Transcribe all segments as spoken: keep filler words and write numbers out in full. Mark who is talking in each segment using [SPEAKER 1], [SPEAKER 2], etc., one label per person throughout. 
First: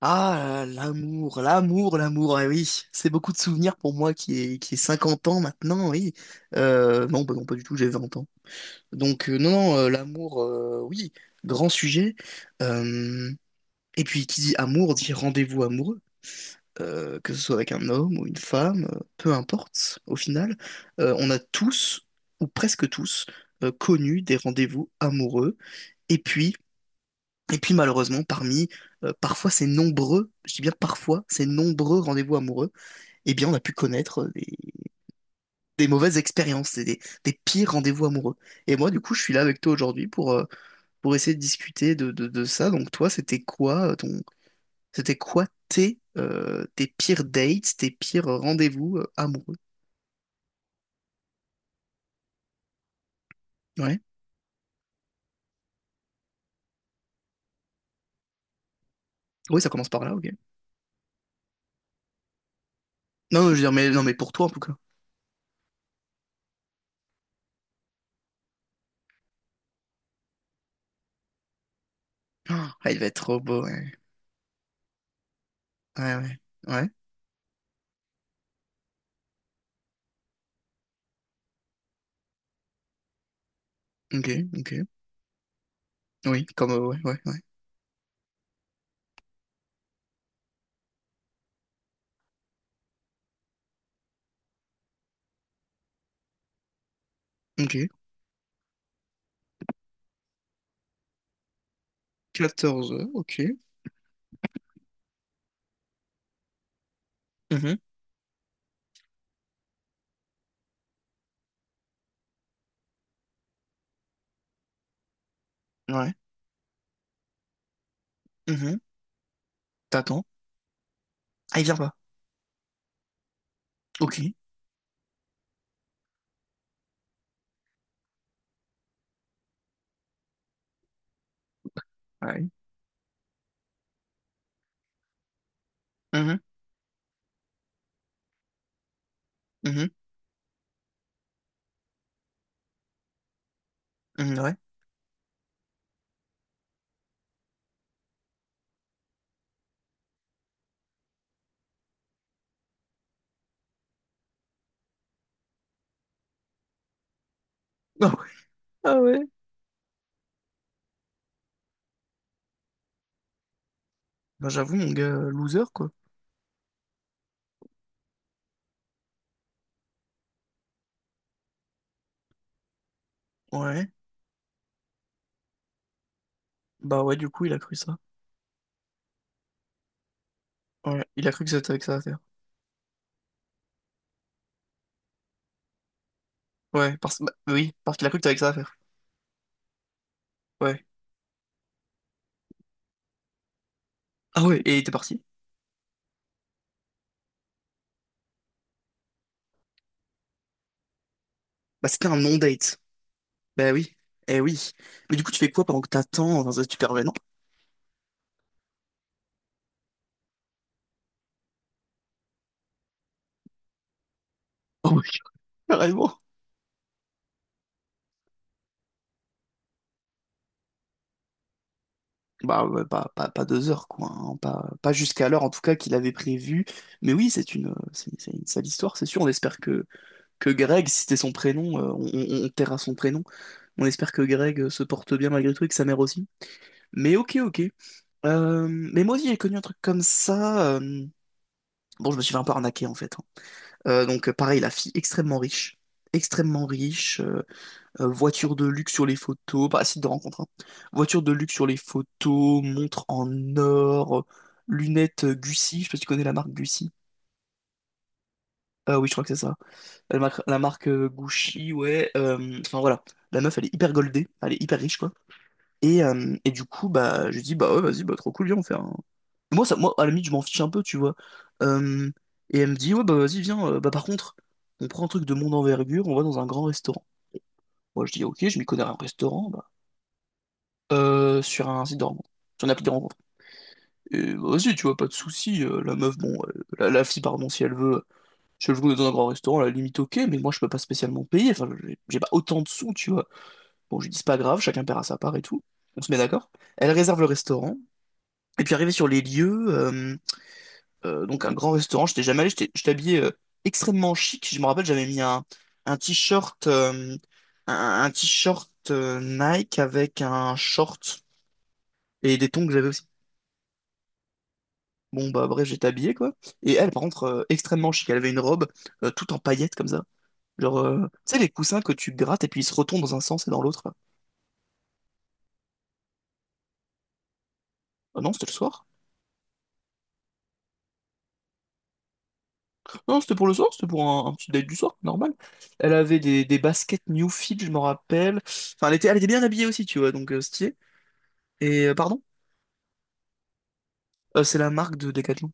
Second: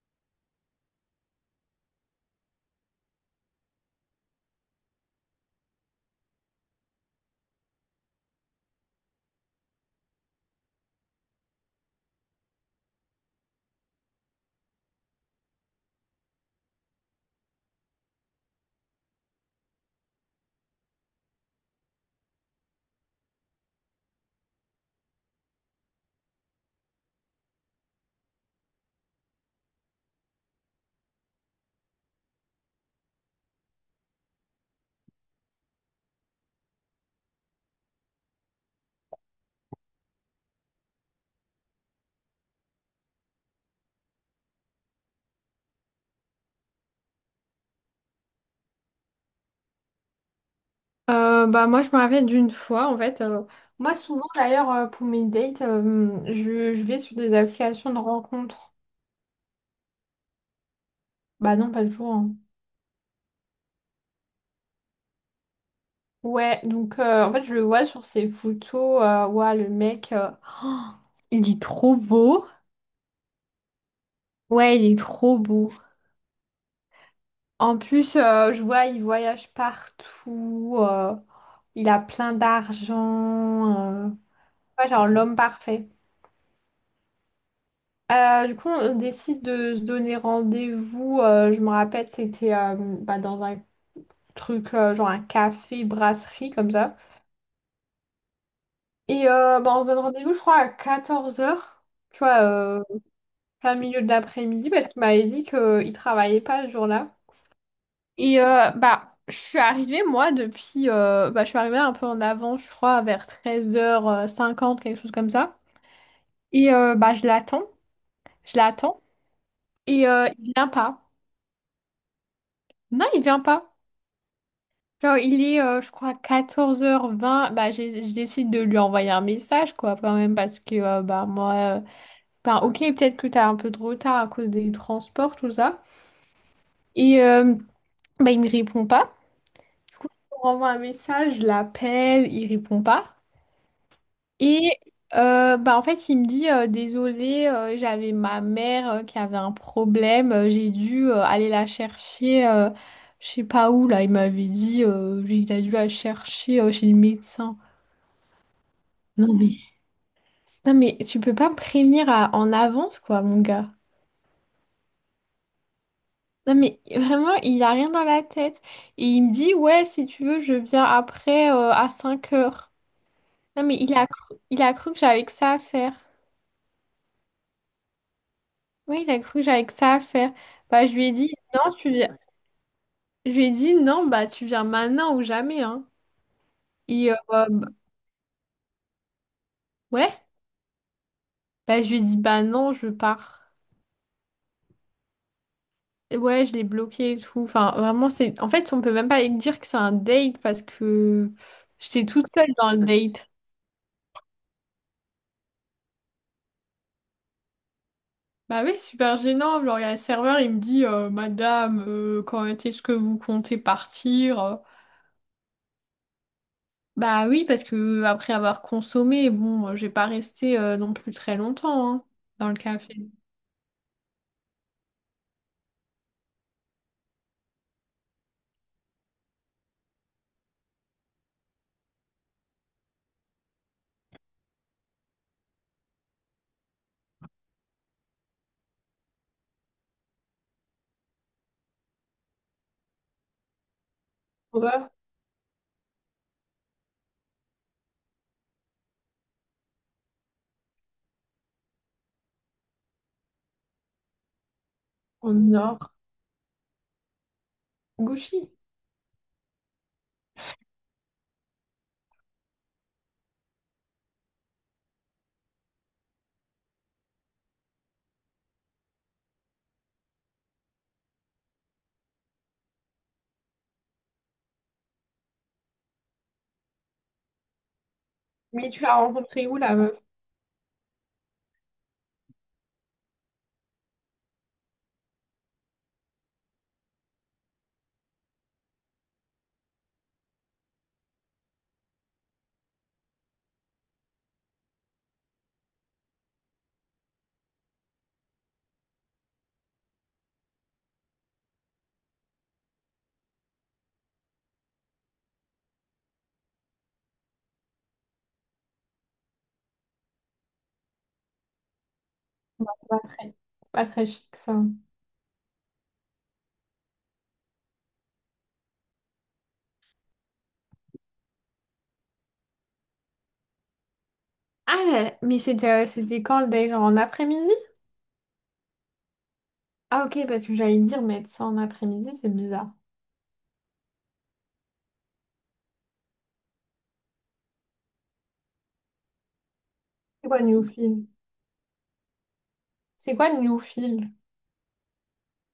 [SPEAKER 1] Ah, l'amour, l'amour, l'amour, eh oui, c'est beaucoup de souvenirs pour moi qui est qui est cinquante ans maintenant, oui. Euh, non, bah non, pas du tout, j'ai vingt ans. Donc, euh, non, non, euh, l'amour, euh, oui, grand sujet. Euh, et puis, qui dit amour dit rendez-vous amoureux. Euh, que ce soit avec un homme ou une femme, euh, peu importe, au final. Euh, on a tous, ou presque tous, euh, connu des rendez-vous amoureux. Et puis, et puis malheureusement, parmi euh, parfois ces nombreux, je dis bien parfois ces nombreux rendez-vous amoureux, eh bien on a pu connaître euh, des, des mauvaises expériences, et des, des pires rendez-vous amoureux. Et moi du coup, je suis là avec toi aujourd'hui pour, euh, pour essayer de discuter de, de, de ça. Donc toi, c'était quoi euh, ton, c'était quoi tes, euh, tes pires dates, tes pires rendez-vous euh, amoureux?
[SPEAKER 2] Euh, bah moi je me rappelle d'une fois en fait. Euh, moi
[SPEAKER 1] Ouais.
[SPEAKER 2] souvent d'ailleurs, euh, pour mes dates, euh, je, je vais sur des applications de rencontres.
[SPEAKER 1] Oui, ça commence par là, ok.
[SPEAKER 2] Bah non pas toujours hein.
[SPEAKER 1] Non, je veux dire, mais non, mais pour toi en tout cas.
[SPEAKER 2] Ouais, donc euh, en fait je le vois sur ses photos, euh, ouais le mec, euh, oh, il est trop beau.
[SPEAKER 1] Ah, il va être trop beau, ouais.
[SPEAKER 2] Ouais il est trop beau.
[SPEAKER 1] Ouais, ouais. Ouais.
[SPEAKER 2] En plus, euh, je vois il voyage partout, euh, il a plein d'argent, euh,
[SPEAKER 1] Ok, ok.
[SPEAKER 2] ouais, genre l'homme parfait.
[SPEAKER 1] Oui, comme euh, ouais, ouais, ouais.
[SPEAKER 2] Euh, du coup, on décide de se donner rendez-vous. Euh, je me rappelle, c'était, euh, bah, dans un truc, euh, genre un café, brasserie, comme ça.
[SPEAKER 1] Ok.
[SPEAKER 2] Et euh, bah, on se donne rendez-vous, je crois, à quatorze heures, tu vois, euh,
[SPEAKER 1] Quatorze heures, ok.
[SPEAKER 2] plein milieu de l'après-midi, parce qu'il m'avait dit qu'il travaillait pas ce jour-là.
[SPEAKER 1] Mhm,
[SPEAKER 2] Et euh, bah, je suis arrivée, moi, depuis... euh, bah, je suis arrivée un peu en avant, je crois, vers treize heures cinquante, quelque chose comme ça.
[SPEAKER 1] ouais.
[SPEAKER 2] Et euh, bah, je l'attends, je
[SPEAKER 1] Mhm.
[SPEAKER 2] l'attends. Et
[SPEAKER 1] T'attends.
[SPEAKER 2] euh, il vient pas.
[SPEAKER 1] Ah, il vient pas.
[SPEAKER 2] Non, il vient pas.
[SPEAKER 1] Ok.
[SPEAKER 2] Genre, il est, euh, je crois, quatorze heures vingt. Bah, j'ai- je décide de lui envoyer un message, quoi, quand même, parce que, euh, bah, moi, euh,
[SPEAKER 1] Ouais.
[SPEAKER 2] ben, ok, peut-être que t'as un peu de retard à cause des transports, tout ça.
[SPEAKER 1] Mhm,
[SPEAKER 2] Et, euh, bah, il me répond pas.
[SPEAKER 1] mhm,
[SPEAKER 2] Du coup, je lui renvoie un message, je l'appelle, il répond pas.
[SPEAKER 1] mhm, ouais.
[SPEAKER 2] Et, euh, bah, en fait, il me dit, euh, désolé, euh, j'avais ma mère, euh, qui avait un problème, euh, j'ai dû, euh, aller la chercher, euh, je sais pas où, là, il m'avait dit, euh, il a dû la chercher, euh, chez le médecin.
[SPEAKER 1] Ah ouais. Ah ouais.
[SPEAKER 2] Non mais, non mais tu peux pas me prévenir à- en avance quoi mon gars.
[SPEAKER 1] Bah, j'avoue, mon gars, euh, loser, quoi.
[SPEAKER 2] Non mais vraiment il a rien dans la tête. Et il me dit ouais si tu veux je viens après euh, à cinq heures. Non mais
[SPEAKER 1] Ouais.
[SPEAKER 2] il a cru, il a cru que j'avais que ça à faire.
[SPEAKER 1] Bah, ouais, du coup, il a cru ça.
[SPEAKER 2] Oui il a cru que j'avais que ça à faire. Bah je
[SPEAKER 1] Ouais.
[SPEAKER 2] lui ai
[SPEAKER 1] Il a
[SPEAKER 2] dit
[SPEAKER 1] cru que c'était
[SPEAKER 2] non
[SPEAKER 1] avec
[SPEAKER 2] tu
[SPEAKER 1] ça à faire.
[SPEAKER 2] viens. Je lui ai dit non bah tu viens maintenant ou jamais hein.
[SPEAKER 1] Ouais,
[SPEAKER 2] Et euh,
[SPEAKER 1] parce... bah,
[SPEAKER 2] bah,
[SPEAKER 1] oui, parce qu'il a cru que t'avais avec ça à faire.
[SPEAKER 2] ouais
[SPEAKER 1] Ouais.
[SPEAKER 2] bah je lui ai dit bah non je pars.
[SPEAKER 1] Ah ouais, et il était parti.
[SPEAKER 2] Ouais, je l'ai bloqué et tout. Enfin, vraiment, c'est. En fait, on peut même pas dire que c'est un date parce que pff,
[SPEAKER 1] Bah, c'était
[SPEAKER 2] j'étais
[SPEAKER 1] un
[SPEAKER 2] toute seule dans
[SPEAKER 1] non-date.
[SPEAKER 2] le date.
[SPEAKER 1] Bah oui. Eh oui. Mais du coup, tu fais quoi pendant que t'attends dans un supervenant?
[SPEAKER 2] Bah oui, super gênant. Genre, il y a le serveur, il me dit, euh, Madame, euh, quand est-ce que vous comptez partir?
[SPEAKER 1] Oh my God, carrément.
[SPEAKER 2] Bah oui, parce que après avoir consommé, bon, euh, j'ai pas resté euh, non plus très longtemps hein, dans le
[SPEAKER 1] Bah, ouais,
[SPEAKER 2] café.
[SPEAKER 1] pas, pas, pas deux heures, quoi, hein. Pas, pas jusqu'à l'heure, en tout cas, qu'il avait prévu. Mais oui, c'est une, euh, c'est c'est une sale histoire, c'est sûr. On espère que, que Greg, si c'était son prénom, euh, on, on, on taira son prénom. On espère que Greg euh, se porte bien malgré tout et que sa mère aussi. Mais ok, ok. Euh, mais moi aussi, j'ai connu un truc comme ça. euh, Bon, je me suis fait un peu arnaquer, en fait, hein. Euh, donc, euh, pareil, la
[SPEAKER 2] Sauveur,
[SPEAKER 1] fille extrêmement riche. Extrêmement riche. Euh, euh, voiture de luxe sur les photos, pas site de rencontre, hein. Voiture de luxe sur les photos, montre en or, euh, lunettes
[SPEAKER 2] au
[SPEAKER 1] euh,
[SPEAKER 2] nord,
[SPEAKER 1] Gucci, je sais pas si tu connais la marque Gucci.
[SPEAKER 2] Gouchy.
[SPEAKER 1] Ah oui, je crois que c'est ça. La marque, la marque euh, Gucci, ouais. euh, Enfin voilà, la meuf, elle est hyper goldée, elle est hyper riche, quoi. Et, euh, et du coup, bah, je dis, bah ouais, vas-y, bah trop cool, viens, on fait un. Moi, ça, moi, à la limite, je m'en fiche un peu, tu vois. Euh, et elle me dit, ouais, bah vas-y, viens, euh, bah par contre, on prend un truc de mon envergure, on va dans un grand restaurant. Moi, je dis, ok, je m'y
[SPEAKER 2] Mais tu
[SPEAKER 1] connais à
[SPEAKER 2] l'as
[SPEAKER 1] un
[SPEAKER 2] rencontré
[SPEAKER 1] restaurant,
[SPEAKER 2] où
[SPEAKER 1] bah.
[SPEAKER 2] la meuf?
[SPEAKER 1] Euh, sur un site de rencontre. Sur une appli de rencontre. Et bah, vas-y, tu vois, pas de souci. euh, la meuf, bon, euh, la, la fille, pardon, si elle veut, si elle veut dans un grand restaurant, à la limite, ok, mais moi, je peux pas spécialement payer. Enfin, j'ai j'ai pas autant de sous, tu vois. Bon, je lui dis, c'est pas grave, chacun paiera sa part et tout. On se met d'accord. Elle réserve le restaurant. Et puis, arrivé sur les lieux, euh, euh, donc un grand restaurant, j'étais jamais allé, j'étais j'étais habillé euh, extrêmement chic. Je me rappelle, j'avais mis un, un t-shirt, euh, un, un t-shirt euh, Nike avec un short et des tongs que j'avais
[SPEAKER 2] Pas
[SPEAKER 1] aussi.
[SPEAKER 2] très, pas très chic ça.
[SPEAKER 1] Bon, bah bref, j'étais habillé, quoi. Et elle, par contre, euh, extrêmement chic. Elle avait une robe euh, toute en paillettes, comme ça. Genre, euh, tu sais, les coussins que tu grattes et puis ils se retournent dans un sens et dans l'autre, là.
[SPEAKER 2] Ah, mais c'était, euh, c'était quand le date? Genre en après-midi?
[SPEAKER 1] Ah non, c'était le soir.
[SPEAKER 2] Ah ok, parce que j'allais dire mettre ça en après-midi, c'est bizarre.
[SPEAKER 1] Non, c'était pour le soir, c'était pour un, un petit date du soir, normal. Elle avait des, des baskets New Fit, je m'en rappelle. Enfin, elle était, elle était bien habillée aussi, tu vois,
[SPEAKER 2] C'est
[SPEAKER 1] donc euh,
[SPEAKER 2] quoi
[SPEAKER 1] stylé.
[SPEAKER 2] Newfield?
[SPEAKER 1] Et, euh, pardon,
[SPEAKER 2] C'est quoi Newfield?
[SPEAKER 1] Euh, c'est la marque de Decathlon.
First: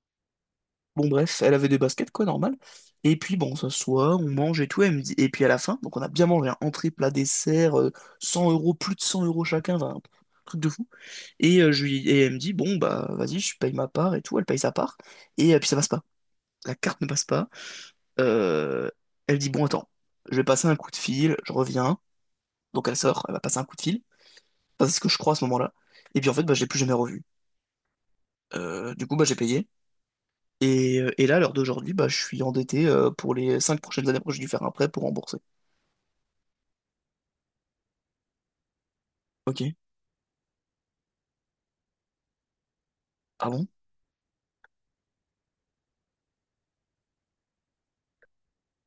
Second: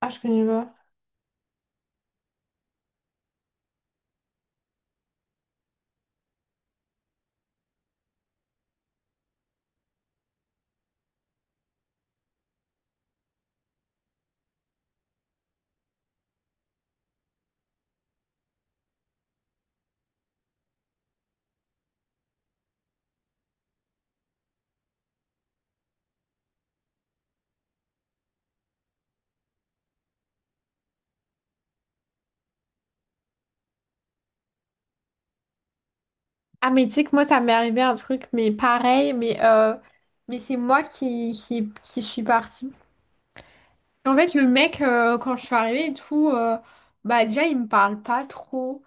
[SPEAKER 2] Ah, je connais pas.
[SPEAKER 1] Bon, bref, elle avait des baskets, quoi, normal. Et puis, bon, on s'assoit, on mange et tout. Elle me dit. Et puis, à la fin, donc on a bien mangé, un entrée, plat, dessert, euh, cent euros, plus de cent euros chacun, enfin, truc de fou. Et, euh, je lui, et elle me dit, bon, bah, vas-y, je paye ma part et tout. Elle paye sa part. Et euh, puis ça passe pas. La carte ne passe pas. Euh, elle dit, bon, attends, je vais passer un coup de fil, je reviens. Donc elle sort, elle va passer un coup de fil. Enfin, c'est ce que je crois à ce moment-là. Et puis en fait, bah, je l'ai plus jamais revu. Euh, du coup, bah, j'ai payé. Et, euh, et là, à l'heure d'aujourd'hui, bah, je suis endetté euh, pour les cinq prochaines années. Après, j'ai dû faire un prêt pour rembourser.
[SPEAKER 2] Ah, mais tu sais que moi, ça m'est arrivé un truc, mais pareil, mais,
[SPEAKER 1] Ok.
[SPEAKER 2] euh, mais c'est moi qui, qui, qui suis partie.
[SPEAKER 1] Ah bon?
[SPEAKER 2] En fait, le mec, euh, quand je suis arrivée et tout, euh, bah déjà, il me parle pas trop.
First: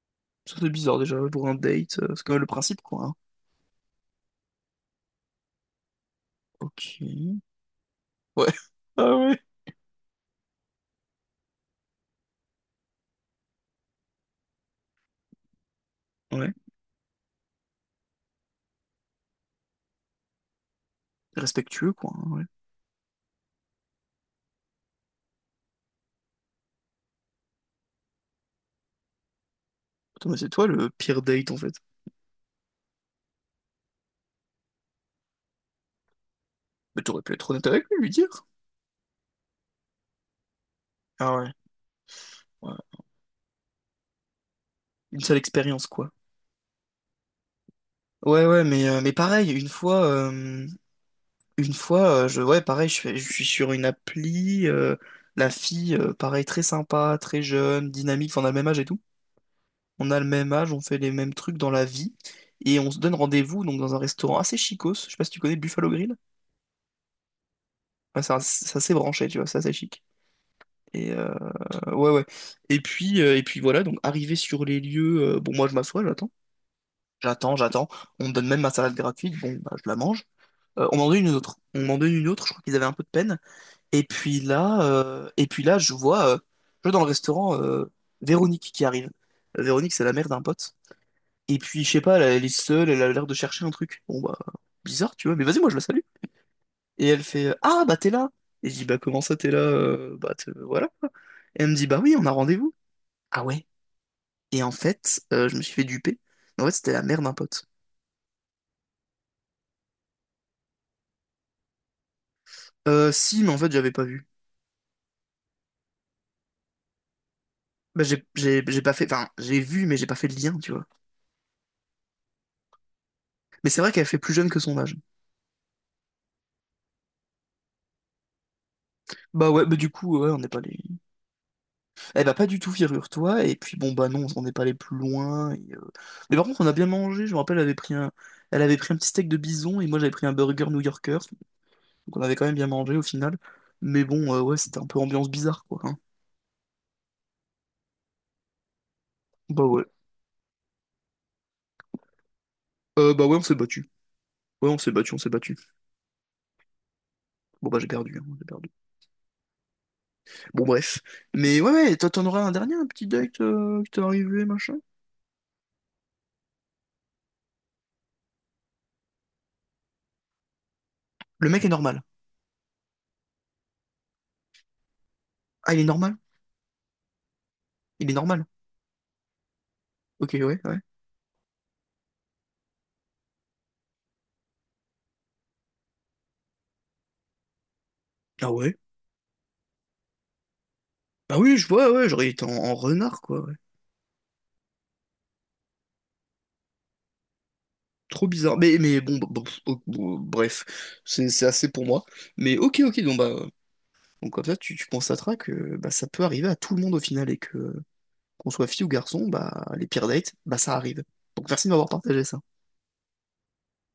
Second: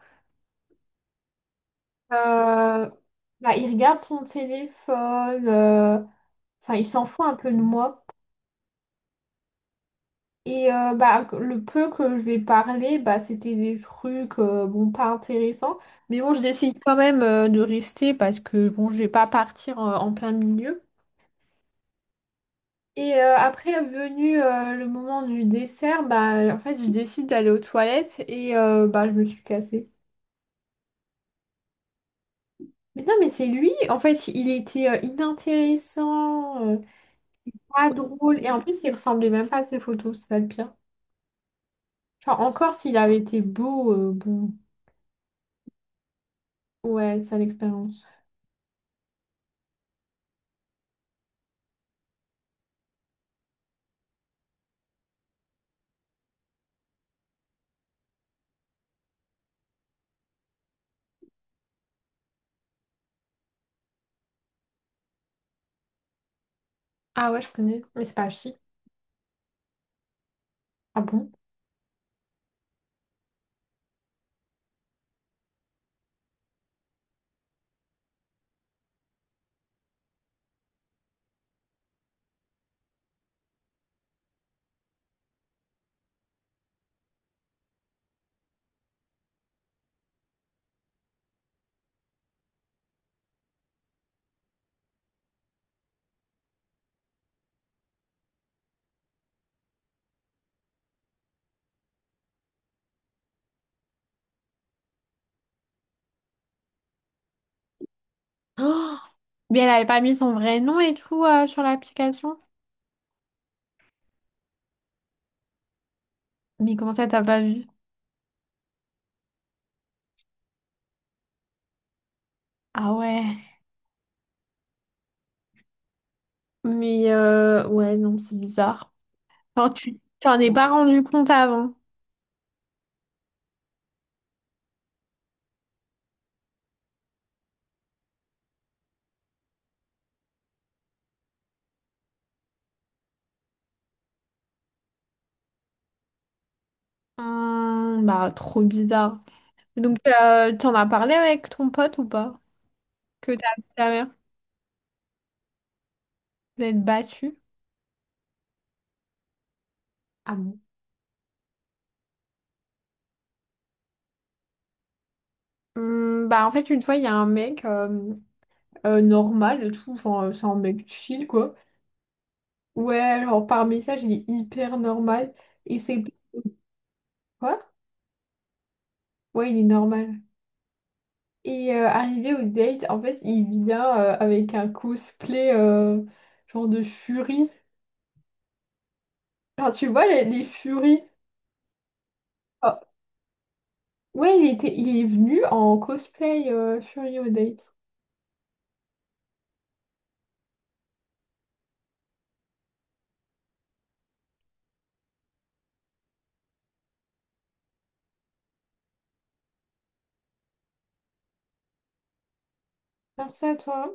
[SPEAKER 1] Ça, c'est bizarre déjà pour un date. euh, C'est quand même le principe,
[SPEAKER 2] Euh,
[SPEAKER 1] quoi, hein.
[SPEAKER 2] Bah, il regarde son téléphone, euh, enfin, il
[SPEAKER 1] Ok.
[SPEAKER 2] s'en fout un peu de moi.
[SPEAKER 1] Ouais. Ah ouais.
[SPEAKER 2] Et euh, bah, que- le peu que je lui ai parlé, bah, c'était des trucs euh, bon, pas intéressants. Mais bon, je
[SPEAKER 1] Ouais.
[SPEAKER 2] décide quand même euh, de rester parce que bon, je vais pas partir euh, en plein milieu.
[SPEAKER 1] Respectueux, quoi, hein, ouais.
[SPEAKER 2] Et euh, après, venu euh, le moment du dessert, bah, en fait, je décide d'aller aux toilettes et euh, bah, je me suis cassée.
[SPEAKER 1] Attends, mais c'est toi le pire date en fait.
[SPEAKER 2] Mais non, mais c'est lui, en fait, il était euh, inintéressant, euh,
[SPEAKER 1] Mais t'aurais pu être honnête avec
[SPEAKER 2] pas
[SPEAKER 1] lui, lui
[SPEAKER 2] drôle.
[SPEAKER 1] dire.
[SPEAKER 2] Et en plus, il ressemblait même pas à ses photos, c'est ça le pire.
[SPEAKER 1] Ah ouais,
[SPEAKER 2] Genre, encore
[SPEAKER 1] ouais.
[SPEAKER 2] s'il avait été beau, euh, bon,
[SPEAKER 1] Une seule expérience quoi.
[SPEAKER 2] ouais, sale expérience.
[SPEAKER 1] Ouais ouais mais, euh, mais pareil, une fois euh, une fois euh, je ouais pareil, je fais- je suis sur une appli, euh, la fille, euh, pareil, très sympa, très jeune, dynamique, enfin, on a le même âge et tout. On a le même âge, on fait les mêmes trucs dans la vie. Et on se donne rendez-vous donc dans un restaurant assez chicos. Je sais pas si tu connais le Buffalo Grill.
[SPEAKER 2] Ah ouais, je connais, mais c'est
[SPEAKER 1] Ouais,
[SPEAKER 2] pas
[SPEAKER 1] c'est un-
[SPEAKER 2] Ashley.
[SPEAKER 1] c'est assez branché, tu vois, c'est assez chic.
[SPEAKER 2] Ah
[SPEAKER 1] Et
[SPEAKER 2] bon?
[SPEAKER 1] euh, ouais ouais. Et puis, euh, et puis voilà, donc arrivé sur les lieux, euh, bon moi je m'assois, j'attends. J'attends, j'attends. On me donne même ma salade gratuite. Bon, bah, je la mange. Euh, on m'en donne une autre. On m'en donne une autre. Je crois qu'ils avaient un peu de peine. Et puis là, euh, et puis là, je vois, euh, je vois dans le restaurant euh, Véronique qui arrive. Euh, Véronique, c'est la mère d'un pote. Et puis, je sais pas, elle, elle est seule. Elle a l'air de chercher un truc. Bon, bah, bizarre, tu vois. Mais vas-y, moi, je la salue. Et elle fait, euh, ah, bah, t'es là. Et je dis, bah, comment ça, t'es là? euh, bah, te- voilà, quoi. Et elle me dit, bah oui, on a rendez-vous. Ah ouais. Et en fait, euh, je me suis fait duper. En fait, c'était la mère d'un pote.
[SPEAKER 2] Oh, mais elle avait pas mis son vrai nom et tout euh, sur l'application.
[SPEAKER 1] Euh, si, mais en fait, j'avais pas vu.
[SPEAKER 2] Mais comment ça, t'as pas vu?
[SPEAKER 1] Bah, j'ai j'ai- j'ai pas fait, enfin, j'ai vu, mais j'ai pas fait le lien, tu vois.
[SPEAKER 2] Ah ouais.
[SPEAKER 1] Mais c'est vrai qu'elle fait plus jeune que son âge.
[SPEAKER 2] Mais euh, ouais, non, c'est bizarre.
[SPEAKER 1] Bah ouais,
[SPEAKER 2] Enfin,
[SPEAKER 1] bah du
[SPEAKER 2] tu
[SPEAKER 1] coup, ouais, on
[SPEAKER 2] t'en
[SPEAKER 1] n'est
[SPEAKER 2] es
[SPEAKER 1] pas
[SPEAKER 2] pas
[SPEAKER 1] les.
[SPEAKER 2] rendu compte avant.
[SPEAKER 1] Eh bah pas du tout, figure-toi. Et puis bon, bah non, on n'est pas allé plus loin. et, euh, Mais par contre, on a bien mangé. Je me rappelle, elle avait pris un, elle avait pris un petit steak de bison et moi j'avais pris un burger new-yorker. Donc on avait quand même bien mangé au final. Mais bon, euh, ouais, c'était un peu ambiance bizarre, quoi, hein.
[SPEAKER 2] Hmm, bah, trop bizarre.
[SPEAKER 1] Bah ouais.
[SPEAKER 2] Donc, euh, t'en as parlé avec ton pote ou pas?
[SPEAKER 1] Euh, bah
[SPEAKER 2] Que
[SPEAKER 1] ouais, on
[SPEAKER 2] t'as
[SPEAKER 1] s'est
[SPEAKER 2] vu
[SPEAKER 1] battu.
[SPEAKER 2] ta mère?
[SPEAKER 1] Ouais, on s'est battu, on s'est battu.
[SPEAKER 2] Vous êtes battu?
[SPEAKER 1] Bon bah j'ai perdu, hein, j'ai perdu.
[SPEAKER 2] Ah bon?
[SPEAKER 1] Bon bref. Mais ouais, ouais, toi t'en auras un dernier, un petit date euh, qui t'est arrivé, machin.
[SPEAKER 2] Hmm, bah, en fait, une fois, il y a un mec euh, euh, normal et tout. Enfin, euh, c'est un mec chill,
[SPEAKER 1] Le
[SPEAKER 2] quoi.
[SPEAKER 1] mec est normal.
[SPEAKER 2] Ouais, genre par message, il est hyper normal.
[SPEAKER 1] Ah,
[SPEAKER 2] Et
[SPEAKER 1] il est
[SPEAKER 2] c'est
[SPEAKER 1] normal.
[SPEAKER 2] quoi?
[SPEAKER 1] Il est normal.
[SPEAKER 2] Ouais, il est normal.
[SPEAKER 1] Ok, ouais, ouais.
[SPEAKER 2] Et euh, arrivé au date, en fait, il vient euh, avec un cosplay, euh, genre de furie.
[SPEAKER 1] Ah ouais.
[SPEAKER 2] Genre, tu vois, les, les furies.
[SPEAKER 1] Bah oui, je vois, ouais, j'aurais été en, en
[SPEAKER 2] Ah,
[SPEAKER 1] renard, quoi, ouais.
[SPEAKER 2] ouais, il était, il est venu en cosplay, euh, furie au date.
[SPEAKER 1] Trop bizarre. Mais, mais, bon, bah, bon, oh, bon, bref, c'est c'est assez pour moi. Mais ok, ok, donc bah. euh, Donc comme ça, tu, tu constateras que bah, ça peut arriver à tout le monde au final et que qu'on soit fille ou garçon, bah les pires dates, bah ça arrive. Donc merci de m'avoir partagé ça.
[SPEAKER 2] Faire ça, toi.